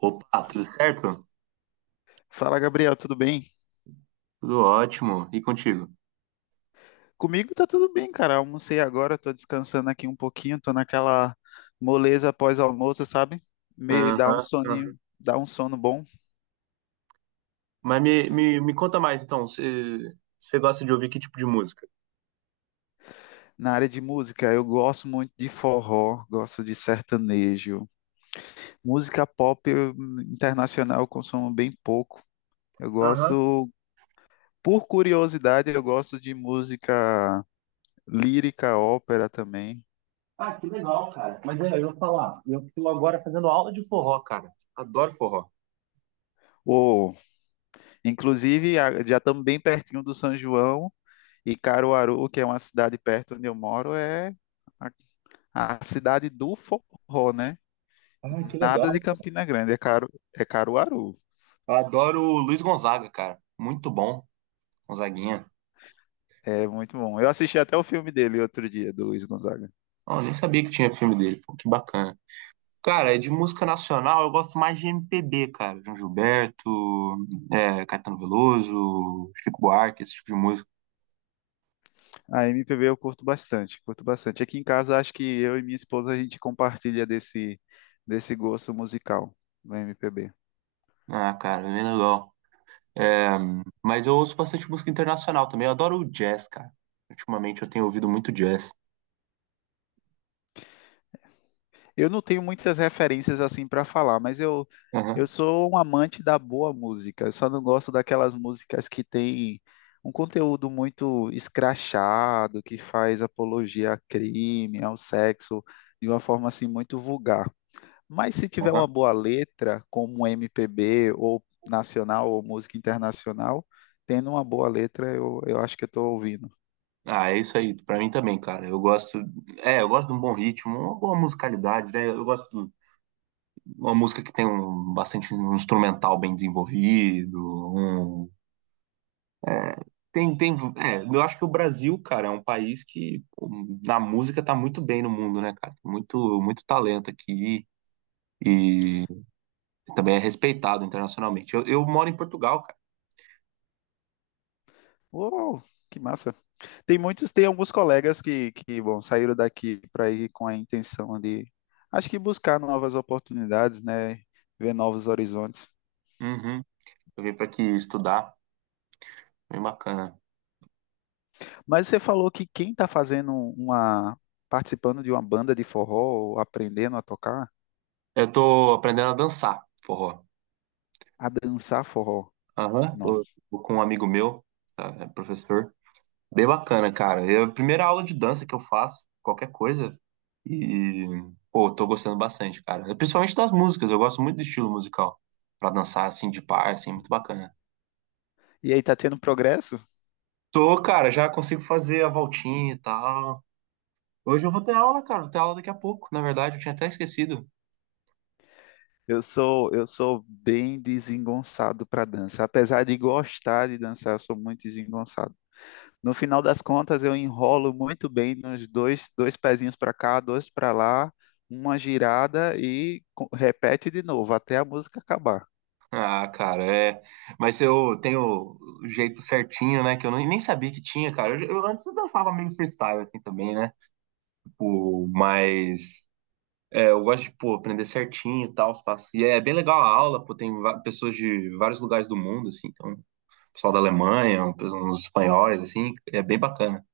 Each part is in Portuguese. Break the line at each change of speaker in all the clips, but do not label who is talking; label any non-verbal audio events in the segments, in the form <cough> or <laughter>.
Opa, tudo certo?
Fala, Gabriel, tudo bem?
Tudo ótimo. E contigo?
Comigo tá tudo bem, cara. Almocei agora, tô descansando aqui um pouquinho, tô naquela moleza pós-almoço, sabe? Meio dá um
Aham, aham.
soninho, dá um sono bom.
Mas me conta mais, então. Você gosta de ouvir que tipo de música?
Na área de música, eu gosto muito de forró, gosto de sertanejo. Música pop eu- Internacional eu consumo bem pouco. Eu
Aham.
gosto, por curiosidade, eu gosto de música lírica, ópera também.
Ah, que legal, cara. Mas é, eu vou falar. Eu estou agora fazendo aula de forró, cara. Adoro forró.
Ou, inclusive, já estamos bem pertinho do São João. E Caruaru, que é uma cidade perto onde eu moro, é a cidade do forró, né?
Ah, que
Nada de
legal.
Campina Grande, é, Caru, é Caruaru.
Adoro o Luiz Gonzaga, cara. Muito bom, Gonzaguinha.
É muito bom. Eu assisti até o filme dele outro dia, do Luiz Gonzaga.
Oh, nem sabia que tinha filme dele. Pô, que bacana. Cara, de música nacional, eu gosto mais de MPB, cara. João Gilberto, é, Caetano Veloso, Chico Buarque, esse tipo de música.
A MPB eu curto bastante, curto bastante. Aqui em casa, acho que eu e minha esposa, a gente compartilha desse gosto musical do MPB.
Ah, cara, bem legal. É, mas eu ouço bastante música internacional também. Eu adoro o jazz, cara. Ultimamente eu tenho ouvido muito jazz.
Eu não tenho muitas referências assim para falar, mas eu
Aham,
sou um amante da boa música. Eu só não gosto daquelas músicas que têm um conteúdo muito escrachado, que faz apologia a crime, ao sexo, de uma forma assim muito vulgar. Mas se tiver
aham.
uma boa letra, como MPB ou nacional ou música internacional, tendo uma boa letra, eu acho que eu estou ouvindo.
Ah, é isso aí. Pra mim também, cara. Eu gosto. É, eu gosto de um bom ritmo, uma boa musicalidade, né? Eu gosto de uma música que tem um bastante um instrumental bem desenvolvido. um- é, tem. É, eu acho que o Brasil, cara, é um país que pô, na música tá muito bem no mundo, né, cara? Muito, muito talento aqui. E E também é respeitado internacionalmente. Eu moro em Portugal, cara.
Uou, que massa! Tem muitos, tem alguns colegas que bom, saíram daqui para ir com a intenção de, acho que buscar novas oportunidades, né? Ver novos horizontes.
Uhum. Eu vim pra aqui estudar. Bem bacana.
Mas você falou que quem está fazendo uma, participando de uma banda de forró, ou aprendendo a tocar,
Eu tô aprendendo a dançar forró.
a dançar forró,
Aham. Tô,
nossa.
tô com um amigo meu, tá, é professor. Bem bacana, cara. É a primeira aula de dança que eu faço, qualquer coisa. E, pô, tô gostando bastante, cara. É principalmente das músicas. Eu gosto muito do estilo musical. Pra dançar, assim, de par, assim, muito bacana.
E aí, tá tendo progresso?
Tô, cara, já consigo fazer a voltinha e tal. Hoje eu vou ter aula, cara. Vou ter aula daqui a pouco. Na verdade, eu tinha até esquecido.
Eu sou bem desengonçado para dança. Apesar de gostar de dançar, eu sou muito desengonçado. No final das contas, eu enrolo muito bem nos dois, dois pezinhos para cá, dois para lá, uma girada e repete de novo até a música acabar.
Ah, cara, é. Mas eu tenho o jeito certinho, né? Que eu nem sabia que tinha, cara. Eu antes eu dançava meio freestyle assim também, né? Tipo, mas é, eu gosto de, pô, aprender certinho e tal, os passos. E é bem legal a aula, pô, pessoas de vários lugares do mundo, assim. Então, pessoal da Alemanha, uns espanhóis, assim, é bem bacana.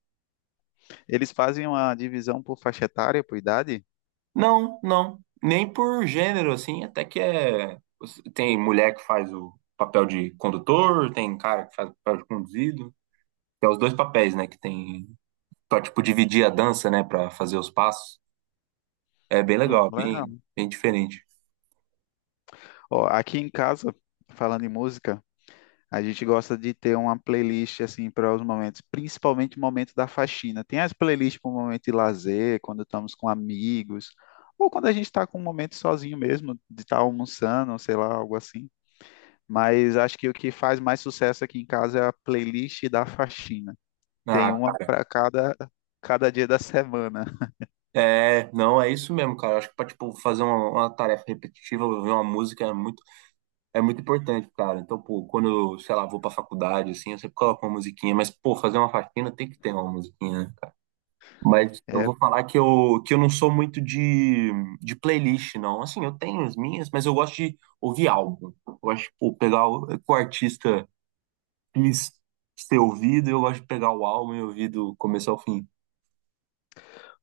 Eles fazem uma divisão por faixa etária, por idade?
Não, não. Nem por gênero, assim, até que é. Tem mulher que faz o papel de condutor, tem cara que faz o papel de conduzido. Tem os dois papéis, né? Que tem. Pra, tipo, dividir a dança, né? Pra fazer os passos. É bem
Oh,
legal, bem,
legal.
bem diferente.
Ó, aqui em casa, falando em música, a gente gosta de ter uma playlist assim para os momentos, principalmente o momento da faxina. Tem as playlists para o momento de lazer, quando estamos com amigos, ou quando a gente está com um momento sozinho mesmo, de estar almoçando, sei lá, algo assim. Mas acho que o que faz mais sucesso aqui em casa é a playlist da faxina. Tem
Ah,
uma
cara,
para cada, cada dia da semana.
é, não, é isso mesmo, cara. Acho que pra, tipo, fazer uma tarefa repetitiva, ouvir uma música é muito importante, cara. Então, pô, quando eu, sei lá, vou pra faculdade, assim, eu sempre coloco uma musiquinha, mas, pô, fazer uma faxina tem que ter uma musiquinha, né? Mas eu
É,
vou falar que que eu não sou muito de playlist, não. Assim, eu tenho as minhas, mas eu gosto de ouvir álbum. Eu gosto de pô, pegar o que o artista quis ser ouvido, eu gosto de pegar o álbum e ouvir do começo ao fim.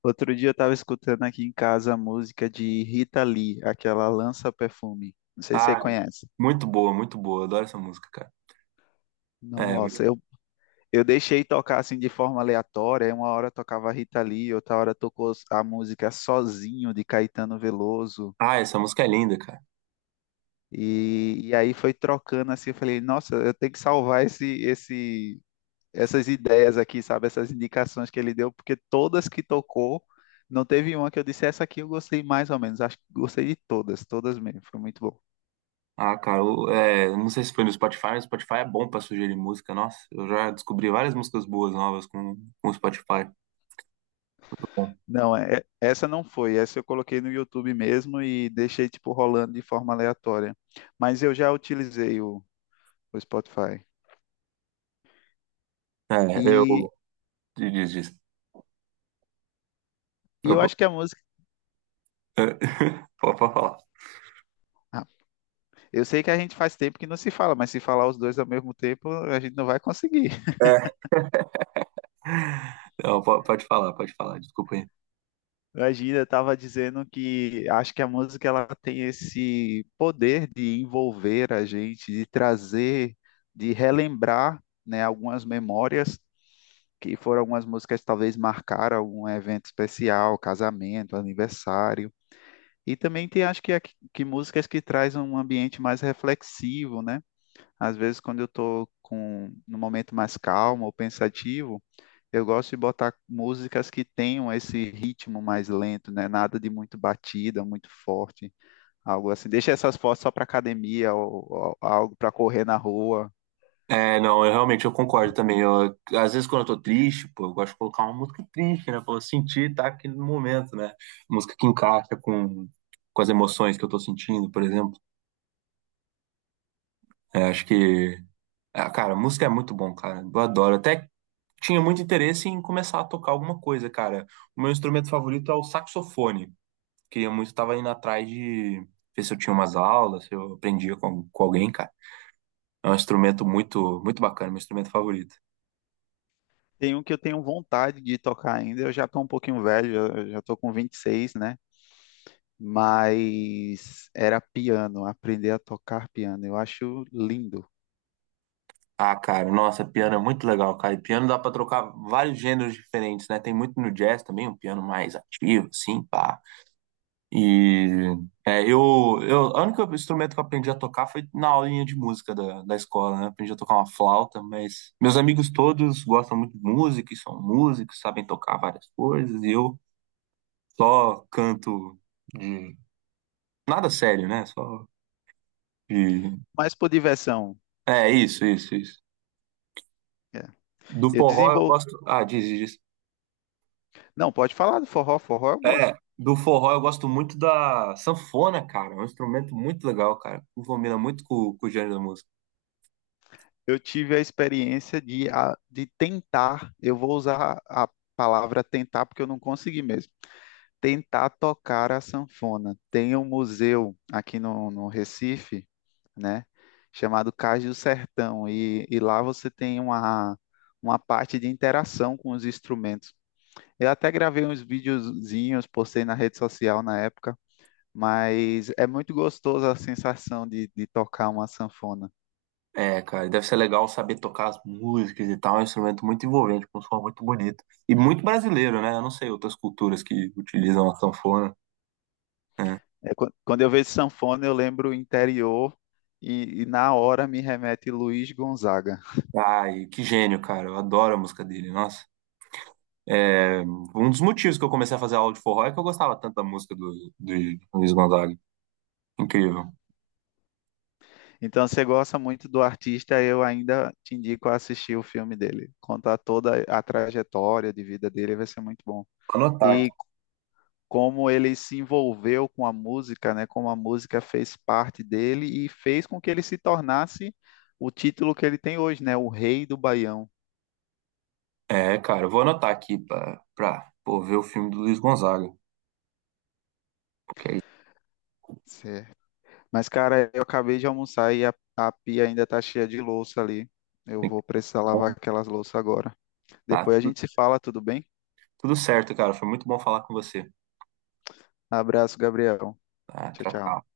outro dia eu estava escutando aqui em casa a música de Rita Lee, aquela Lança Perfume. Não sei se você
Ah,
conhece.
muito boa, muito boa. Eu adoro essa música, cara. É,
Nossa, eu, eu deixei tocar assim de forma aleatória. Aí uma hora tocava Rita Lee, outra hora tocou a música Sozinho de Caetano Veloso.
ah, essa música é linda, cara.
E aí foi trocando assim. Eu falei, nossa, eu tenho que salvar esse essas ideias aqui, sabe? Essas indicações que ele deu, porque todas que tocou, não teve uma que eu disse, essa aqui eu gostei mais ou menos. Acho que gostei de todas, todas mesmo. Foi muito bom.
Ah, cara, eu, é, não sei se foi no Spotify, mas o Spotify é bom pra sugerir música. Nossa, eu já descobri várias músicas boas novas com o Spotify. Então,
Não, essa não foi. Essa eu coloquei no YouTube mesmo e deixei, tipo, rolando de forma aleatória. Mas eu já utilizei o Spotify.
é,
E,
eu. Diz, diz.
e eu acho que a música.
<laughs> Pode falar.
Ah, eu sei que a gente faz tempo que não se fala, mas se falar os dois ao mesmo tempo, a gente não vai conseguir.
É, Não, po- pode falar, desculpa aí.
Imagina, estava dizendo que acho que a música ela tem esse poder de envolver a gente, de trazer, de relembrar, né, algumas memórias que foram algumas músicas que talvez marcaram algum evento especial, casamento, aniversário. E também tem acho que músicas que trazem um ambiente mais reflexivo, né? Às vezes quando eu estou com num momento mais calmo ou pensativo, eu gosto de botar músicas que tenham esse ritmo mais lento, né? Nada de muito batida, muito forte, algo assim. Deixa essas fotos só para academia ou algo para correr na rua.
É, não, eu realmente eu concordo também. Eu, às vezes quando eu tô triste, pô, eu gosto de colocar uma música triste, né? Pra eu sentir, tá aquele momento, né? Música que encaixa com as emoções que eu tô sentindo, por exemplo. É, acho que, ah, cara, música é muito bom, cara. Eu adoro. Até tinha muito interesse em começar a tocar alguma coisa, cara. O meu instrumento favorito é o saxofone. Queria muito, tava indo atrás de ver se eu tinha umas aulas, se eu aprendia com alguém, cara. É um instrumento muito, muito bacana, meu instrumento favorito.
Tem um que eu tenho vontade de tocar ainda. Eu já tô um pouquinho velho, eu já tô com 26, né? Mas era piano, aprender a tocar piano. Eu acho lindo.
Ah, cara, nossa, piano é muito legal, cara. E piano dá pra trocar vários gêneros diferentes, né? Tem muito no jazz também, um piano mais ativo, assim, pá. E é, o único instrumento que eu aprendi a tocar foi na aulinha de música da, da escola, né? Aprendi a tocar uma flauta, mas meus amigos todos gostam muito de música e são músicos, sabem tocar várias coisas, e eu só canto de nada sério, né? Só de.
Mas por diversão.
É, isso, isso, isso.
É.
Do
Eu
forró eu
desenvolvo.
gosto. Ah, diz, diz.
Não, pode falar do forró. Forró eu gosto.
É, do forró eu gosto muito da sanfona, cara. É um instrumento muito legal, cara. Combina muito com o gênero da música.
Eu tive a experiência de, de tentar, eu vou usar a palavra tentar porque eu não consegui mesmo, tentar tocar a sanfona. Tem um museu aqui no Recife, né, chamado Cais do Sertão, e lá você tem uma parte de interação com os instrumentos. Eu até gravei uns videozinhos, postei na rede social na época, mas é muito gostoso a sensação de tocar uma sanfona.
É, cara, deve ser legal saber tocar as músicas e tal. É um instrumento muito envolvente, com um som muito bonito. E muito brasileiro, né? Eu não sei outras culturas que utilizam a sanfona. Né?
É, quando eu vejo sanfona, eu lembro interior e na hora me remete Luiz Gonzaga.
Ai, que gênio, cara. Eu adoro a música dele, nossa. É, um dos motivos que eu comecei a fazer aula de forró é que eu gostava tanto da música do Luiz Gonzaga. Incrível.
Então, se você gosta muito do artista, eu ainda te indico a assistir o filme dele. Contar toda a trajetória de vida dele, vai ser muito bom.
Anotar
E como ele se envolveu com a música, né? Como a música fez parte dele e fez com que ele se tornasse o título que ele tem hoje, né? O Rei do Baião.
Cara, eu vou anotar aqui pra pô, ver o filme do Luiz Gonzaga. Porque aí
Mas, cara, eu acabei de almoçar e a pia ainda tá cheia de louça ali. Eu
tem que.
vou precisar lavar aquelas louças agora.
Ah,
Depois a
tudo,
gente se fala, tudo bem?
tudo certo, cara. Foi muito bom falar com você.
Abraço, Gabriel.
Ah,
Tchau,
tchau,
tchau.
tchau.